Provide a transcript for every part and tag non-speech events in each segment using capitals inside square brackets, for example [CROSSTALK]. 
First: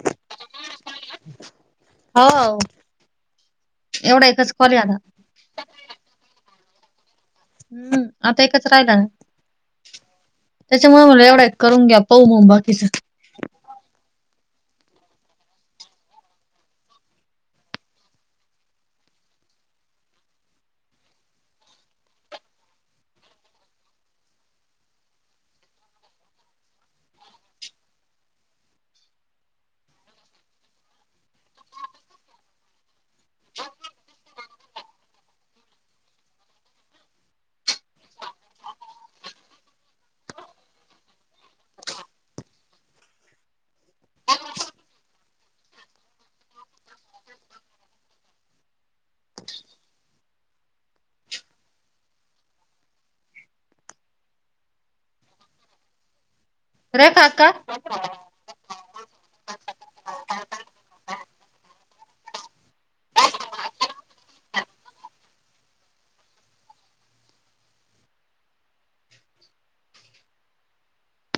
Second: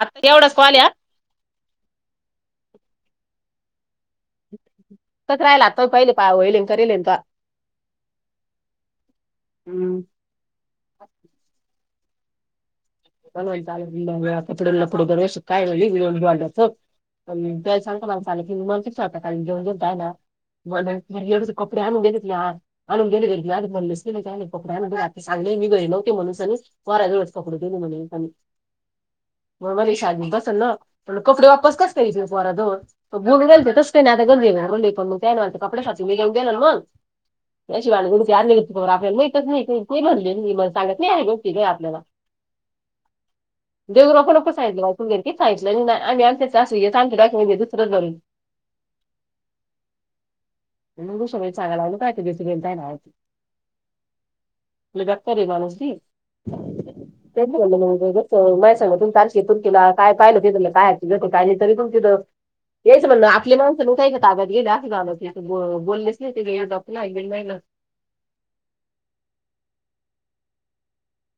आता एवढंचकॉल या हो एवढा एकच कॉल ये आता तोच राहिला तो [UNINTELLIGIBLE] पाहिले पाय होईल तरेल हम्म आता एकच राहिलांन त्याच्यामुळे म्हणलं एवढा एक करून घ्या पाहूं मग बाकीचं आता पर काय म्ह वात [INAUDIBLE] त्या सांगता माणं आले की मण स्वतं घेऊन देऊता आहे ना? ब एवढ कपडे आणून देत यार आणून गेले गे आ म्हणलेस गले, पकड आण ते सांगले मी घरी नव्हते, म्हणूनस आणि पोराजवळच कपडे म्हणे पानी [UNINTELLIGIBLE] मग मला विश्वास बसेना म्हने कपडे वापस कसकाय हिचे पोरा जवळ बुऊ गेल ते तस का नाही. आता गर्दीली प मग त्या नाही कपड्या घेऊन गेल मग याशिवालाुचे आले आपल्याला माहितच नाही का ते म्हणले मी म सांगत नाही आहे. बघती काय आपल्याला [UNINTELLIGIBLE] [UNINTELLIGIBLE] [UNINTELLIGIBLE] [INAUDIBLE] आहे माणूस दी रेखा [INAUDIBLE] आहे अक्का गं मा सांगा [INAUDIBLE] तुला काय पाहिल [INAUDIBLE] हेच म्हणण आपली माणसं दुसऱ्यांच्या ताब्यात गेली असं झालं ते बोललेच नाही ते गे [INAUDIBLE] नाही गं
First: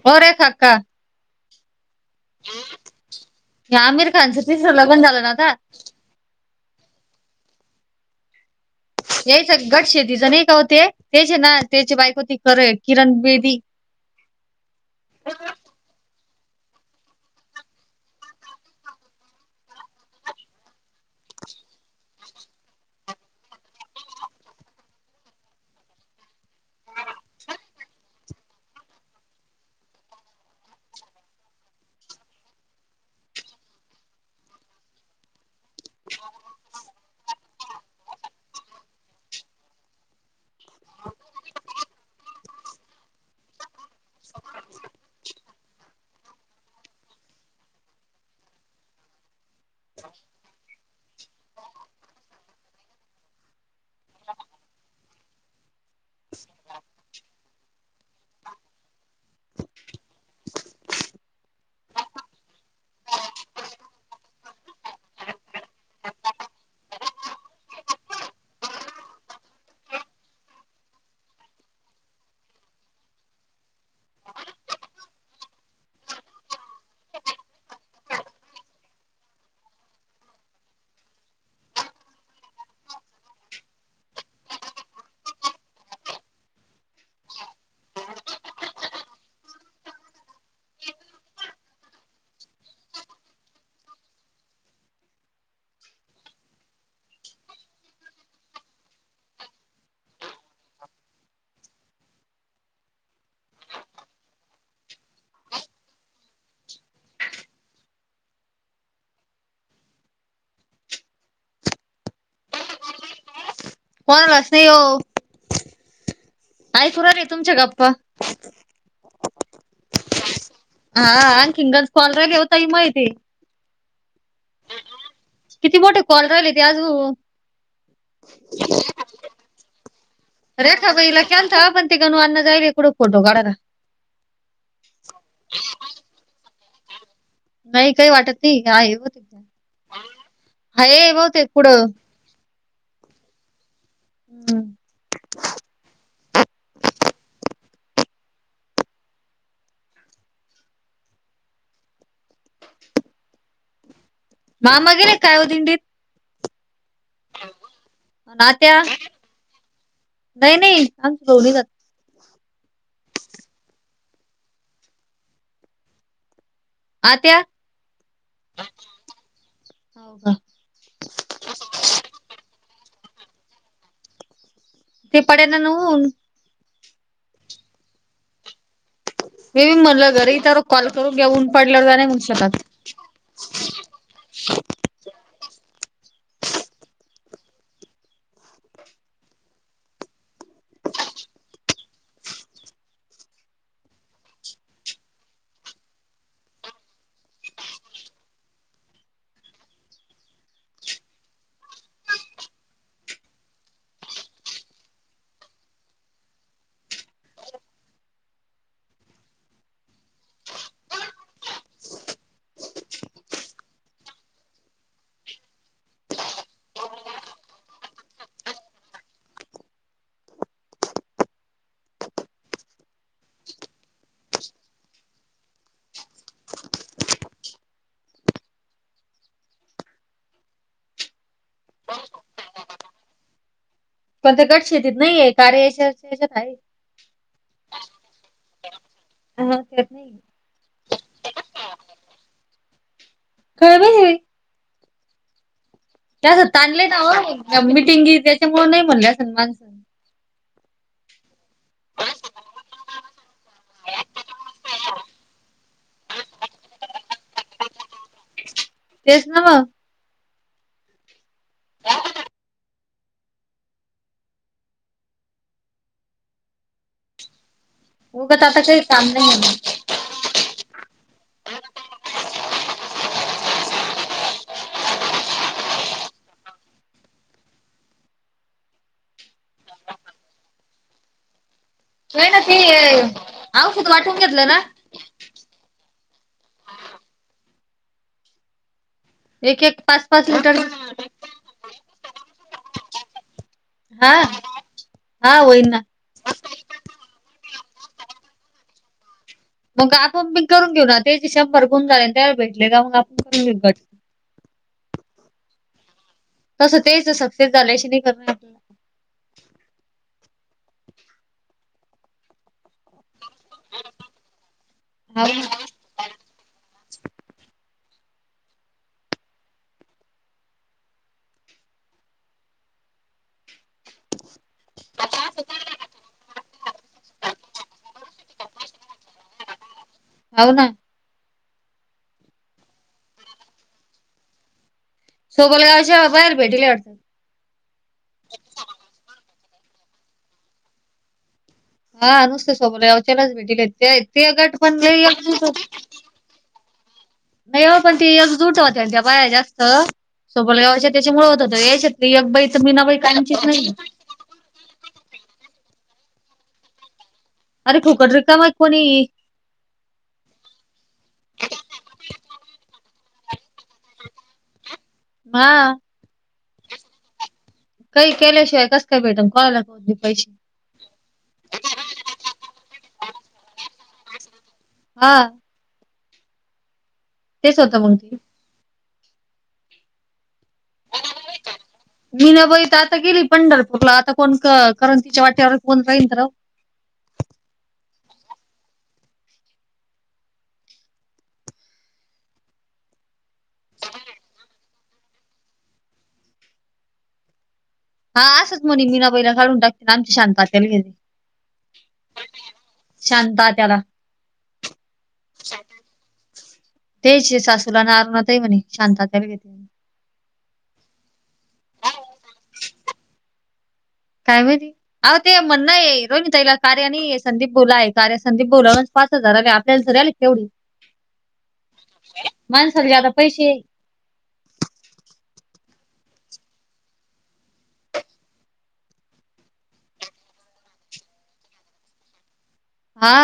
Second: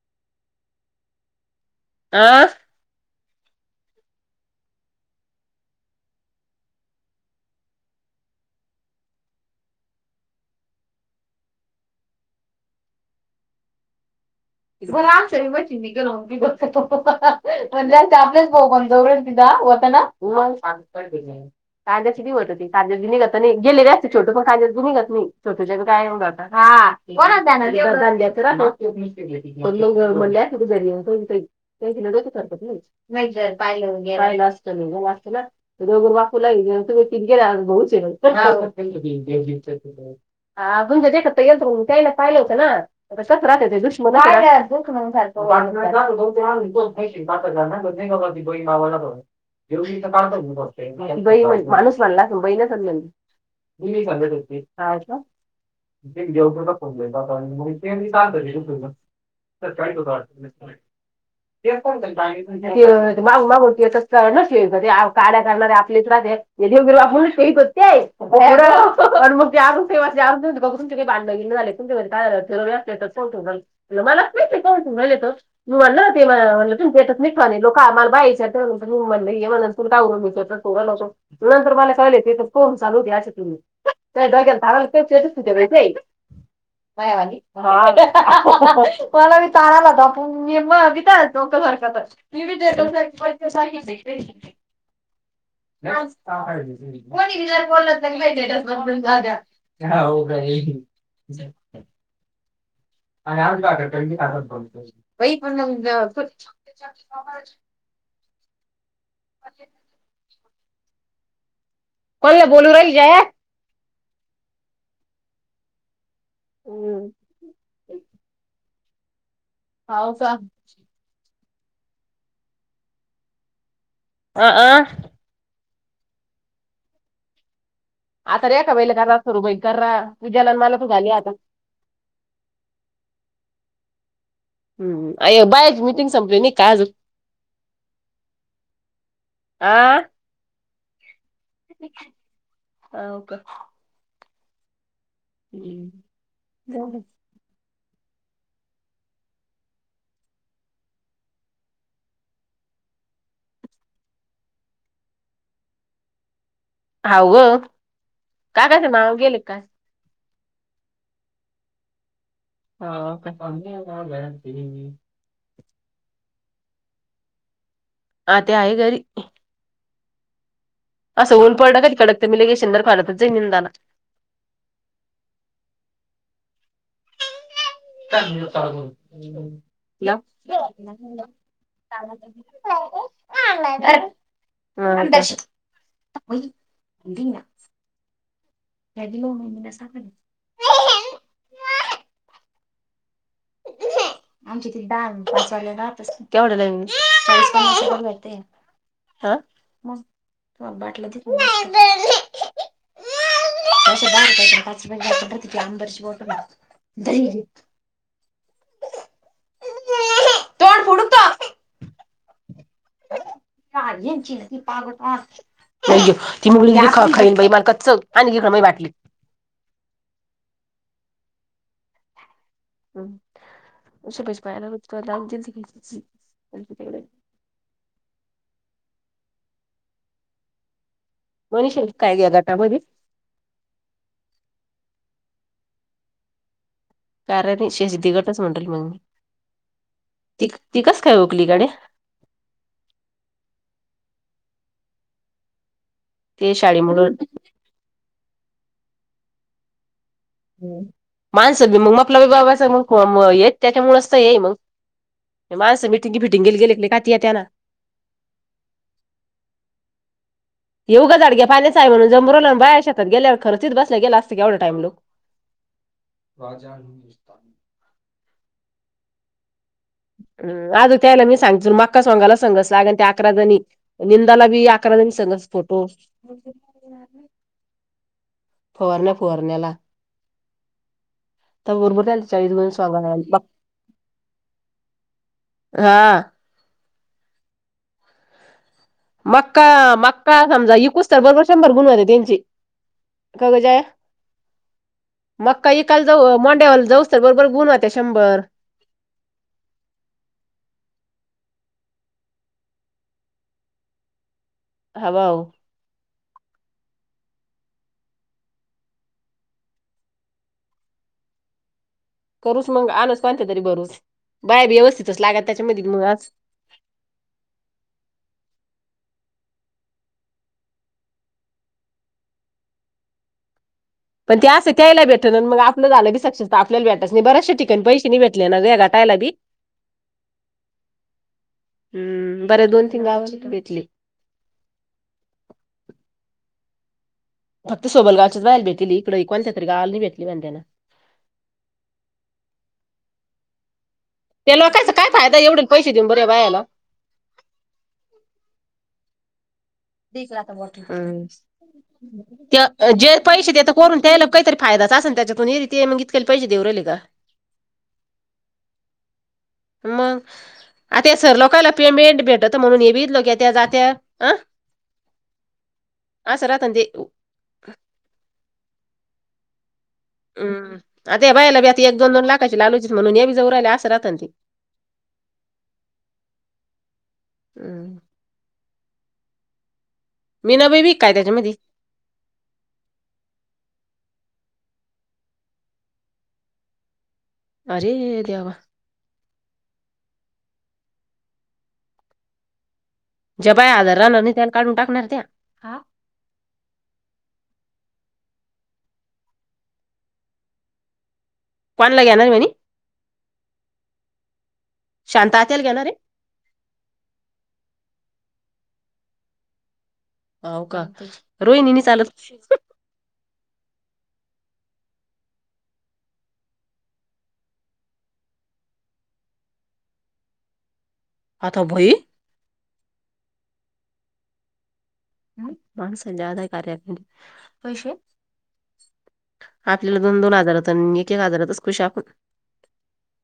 होरे काका आहं आमिर खानचं तिसरं लग्न झालं ना आता. याच गट शेती जण का होते, त्याचे ना त्याची बाईको होती किरण बेदी. [UNINTELLIGIBLE] म्हणजे आपलेच भाऊ [UNINTELLIGIBLE] [INAUDIBLE] नाही. [INAUDIBLE] ते [INAUDIBLE] दिघत नाही गेले असते, छोट पण [INAUDIBLE] दि निघत नाही छोटोशी काय होणार हा बरं [UNINTELLIGIBLE] पण गो लो म्हणल्यात कुठं जरी [UNINTELLIGIBLE] [INAUDIBLE] नाही जर पाहिलं राहिलं असत [INAUDIBLE] दोघर वापू लाे तु गेला बु [UNINTELLIGIBLE] हा म्हणजेत येल तर त्याला पाहिलं होतं ना [INAUDIBLE] नाय नाय बुक म्हणुन [INAUDIBLE] बहीण भावाला [INAUDIBLE] चा काय इथे करतोय माणूस म्हणला [INAUDIBLE] [UNINTELLIGIBLE] [UNINTELLIGIBLE] [UNINTELLIGIBLE] ग माग माग ते नसे ते काड्या करणारे आपलेच राहत्यात [UNINTELLIGIBLE] [INAUDIBLE] भांड घे झाले तुमच्या ठिरवले अस [UNINTELLIGIBLE] [UNINTELLIGIBLE] लोक मला बाईच ते म्हण म म्हण हे म्हण नंतर मला कळलं [INAUDIBLE] त्या [UNINTELLIGIBLE] [UNINTELLIGIBLE] [UNINTELLIGIBLE] कोण [UNINTELLIGIBLE] [UNINTELLIGIBLE] [UNINTELLIGIBLE] कोण ला बोलू रहिच [INAUDIBLE] [UNINTELLIGIBLE] [INAUDIBLE] तुमच्या गप्पा [UNINTELLIGIBLE] हा आ [INAUDIBLE] कॉल [INAUDIBLE] माहिती अ आ किती मोठे कॉल राहिले ते आज आता रे का बेल क सुरू बै करा. पूजाला आणि मला तू रेखा घाली बाईला आता केलता पण ते गणु अण्णा जायली कुठं फोटो काढायला. हम्म बाय मिटिंग संपली नाय का अजून. नाही काही वाटत नाही आहे, आहे बहुतेक ते. हो का हम्म हम्म जाऊ दे. मामा गेले काय हो दिंडीत? हाव ग अन का आत्या कायच मळाव गेले काय. नाही नाही [UNINTELLIGIBLE] जात. हो [INAUDIBLE] मी आ त्या आत्या आहे घरी. हो का. असं ऊन पडलं का कडक ते मी [UNINTELLIGIBLE] जाई निंदाना. ते पडेना ना ऊन. [UNINTELLIGIBLE] मी म्हणलं लाव. घरी तर कॉल करून घेऊन पडल्यावर नाही होऊ शकत. [INAUDIBLE] [UNINTELLIGIBLE] [INAUDIBLE] [INAUDIBLE] हा मग तु [INAUDIBLE] [INAUDIBLE] कान इंची पागता. नाही ती मुगली खन बाई मालकचं आण इकडे माय बाटली. हम् [UNINTELLIGIBLE] म्हणिष हाय काय या गटामध्ये. पण ते गट शेतीत नाही कार्य याशच्यात आहे. कारण शेती गटच म्हणडेल मग मी. [INAUDIBLE] ती ती कसं काय ओकली गड्या. काय ग हे. त्या ते ताणले ना शाळेमुळं हो मिटिंगी त्याच्यामुळं नाही म्हणले असंन माणसं. हमं माणसं मी मग [UNINTELLIGIBLE] त्याच्यामुळेच तर येई मग. माणसं मीटिंगी फिटंगे गेले का ती येतं ना. तेस नव्ह. येवगं जाडग्या पाण्याच आहे म्हण जमरवला बाय शेतात गेल्यावर खर्च बस गला असत की एवढा टाम लोक. राजाजान. उगच आता काही काम नाही आहे ना. हम आज त्यायला मी सांगते मक्का सोगाला सांगस लागण त्या अकरा जणी. निंदाला बी अकरा जनी सांगस फोटो. [INAUDIBLE] फवारण्या फुवारण्याला तवर नाही ना ते औषध वाटून घेतलं ना. हां. मक्का एक एक पाच पाच मक्का लिटर समजा इकूसतर बरोबर शंभर गुणवते त्यांची कवा जाया हा हा होईन मक्का ना इकाला जव मोंड्या वाला जाऊसतर बरोबर गुण होत्यात शंभर मग आपण बी करून घेऊ ना तेचे शंभर गुण झाले त्याला भेटले का मग आपण करून घेऊ [UNINTELLIGIBLE] हाव हाव. तसं तेच सक्सेस झाल्याशी नाही करू करूस मग आणच कोणते तरी बरूस बाया बी व्यवस्थितच हाव लागात ना त्याच्यामध्ये मग आज पण ते असं त्या याला भेटण मग आपलं झालं बी सक्सेस. आपल्याला वेटर्सना बऱ्याचशा ठिकाणी पैसे नाही भेटले ना ग [UNINTELLIGIBLE] बी हाव ना. हम्म बरं दोन तीन गाव घेतली. सोगल गावचे अ बाहेर भेटले वाटतं फक्त सोबल गावाच्या बघायला भेटली इकडे एक कोणत्या तरी गावाला नाही भेटली म्हण त्यांना. हां नुसते सोबल गावच्यालाच भेटीले ते ते त्या गट पण लोकांचा लई काय फायदा एकजूट एवढे पैसे देऊन बरे बायाला नाही हो पण ती एकजुट होते ना त्या बाया जास्त त्या सोबल गावच्या त्याच्यामूळं होत होतं यायच्या ती एक बाई मीनाबाई जे कायमचीच पैसे देत नाही. करून त्याला काहीतरी फायदाचं असन त्याच्यातून येई री ती मग इतकली पैसे देऊ राहिली का? अरे फुकट रिकाम आहे कोणी! मंग. आता या सर लोकांला पेमेंट भेटत म्हणून हे बी लोक येत्या जात्या अं मा अस राहत ना ते. काही केल्याशिवाय कस काय भेटन कोणालपण बी पैसे हम्म आता या बाईयला बी आता एक दोन दोन लाखाची लालूचीत म्हणून हे बी जऊ राहिला, असं राहत ना ती. हां. तेच होतं मंग हम्म ते. मीना बाई बी काय त्याच्यामध्ये? मीना बाई तर आता गेली पंढरपूरला आता कोण करून तिच्या वाट्यावर कोण राहीन तर राहू अरे देवा! ज्या बाया हजर राहणार नाही त्याला काढून टाकणार त्या हा हां असंच म्हणे मीना बाई ला काडून टाकतील आमची शांता आत्याला घेतील. कोणला घेणार आहे म्हणे शांतात्याला. शांता आत्याला घेणारे? तेच सासूला आणि अरुणा ताई म्हणे शांता आत्याला घेतील. हाव का रोहिणी नई चालत! काय माहिती अ ते म्हणणं आहे रोहिणी ताईला कारे आणि संदीप बोलाय कारे संदीप बोला पाच हजार आणि आपल्याला तर आलेत केवढी आता भोई माणसाला बी आता पैसे ह माणसांनी आलाय कार्याकंड पैसे आपल्याला दोन दोन हजारात आणि एक एक हजारातच खुश आपण मा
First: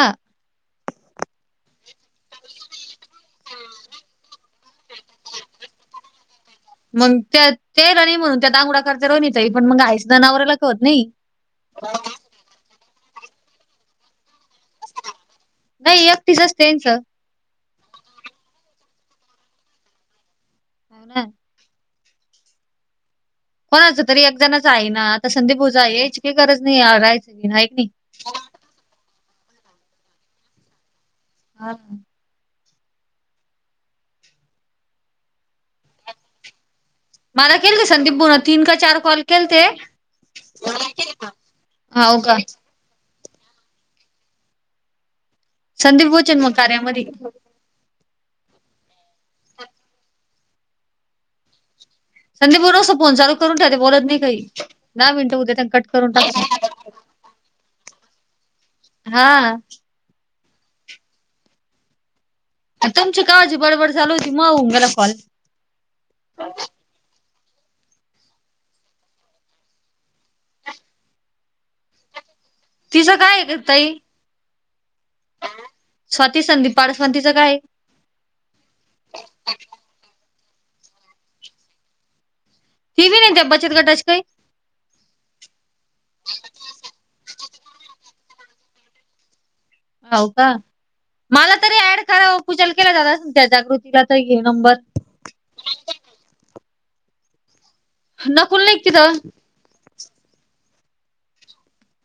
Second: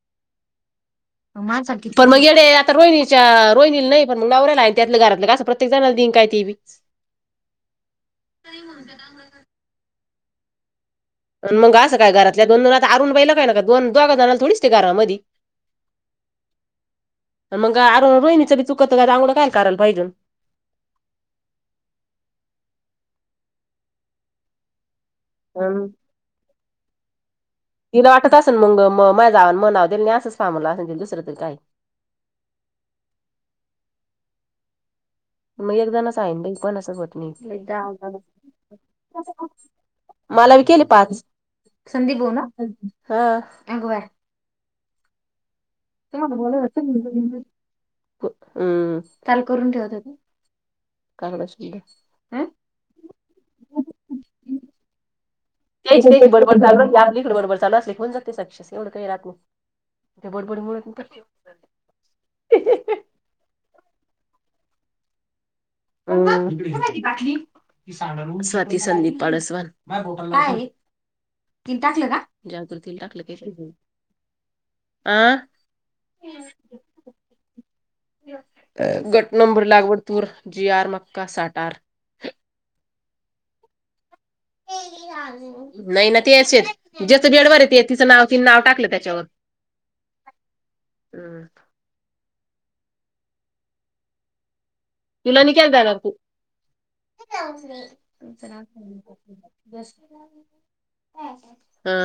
माणसांन किती पण, मग येडे आता रोहिणीच्या रोहिणीला नाही पण नवऱ्या त्यातल आहे त्यातलं घरातलं का असं प्रत्येक जाणला दीन काय ती बी मग त्या तेला नाही म्हणून त्या दांगुडा खर्च रोहिणीचा आहे, पण मग आईस तिच्या नवऱ्याला कळत नाही. मग असं काय घरातल्या दोन जण आरू न हिला काय न दोन दोगघ जणाला थोडीच ते घरामध्ये नाही एकटीस असतेचं ना इथं मग आरु न रोहिणीच बी चुकतं [INAUDIBLE] कारण पाहिजून [INAUDIBLE] कोणाचं तरी एक जणच आहे ना आता संदीप भाऊजा अन याची काही गरज नाहीयचं ना एक नाही तिला वाटत असे मग म माझ जावन म्हनाव देल नाही असं [INAUDIBLE] हा [INAUDIBLE] मग एकजणच आहे [INAUDIBLE] मला केलते संदीप बुन तीन का चार कॉल केलते मला बी केले पाच. संदीप हो भाऊ का ना [INAUDIBLE] संदीप का बोचन मग बोलां कार्यामध्ये [INAUDIBLE] हम्म त्याला करून ठेवत ते [INAUDIBLE] संदीप भाऊ नुसतं फोन चालू करून ठेवते बोलत नाही काही दहा मिनिट हा [INAUDIBLE] [INAUDIBLE] तुमची कवाची बडबड चालू होती मग होऊन गेला कॉल.. [INAUDIBLE] तिचं काय आहे ग ताई [INAUDIBLE] आ स्वाती संदीप [INAUDIBLE] काय [UNINTELLIGIBLE] ही नाही त्या बचत गटाची काही नाही ना ते असच ज्याचं बेडवर येत तिचं नाव ति नाव टाकलं त्याच्यावर. हो का हम्म मला तरी ऍड करा पूजा केल्या जात अस ना त्या जागृतीला तर नंबर. तुला न के जाला तू. नकुल नाही का तिथं हा..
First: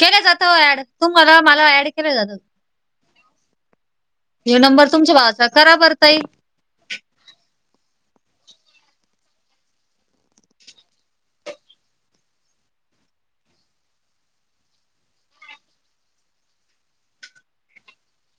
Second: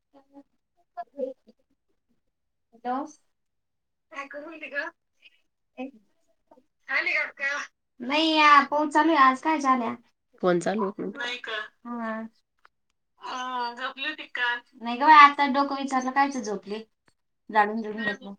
केलं जातं ऍड तू मला मला ऍड केलं जातं. हॅलो. ह्यो नंबर तुमच्या भावाचा आहे करा बर ताई. [UNINTELLIGIBLE] फोन चालू [UNINTELLIGIBLE] झाडून घेतलं.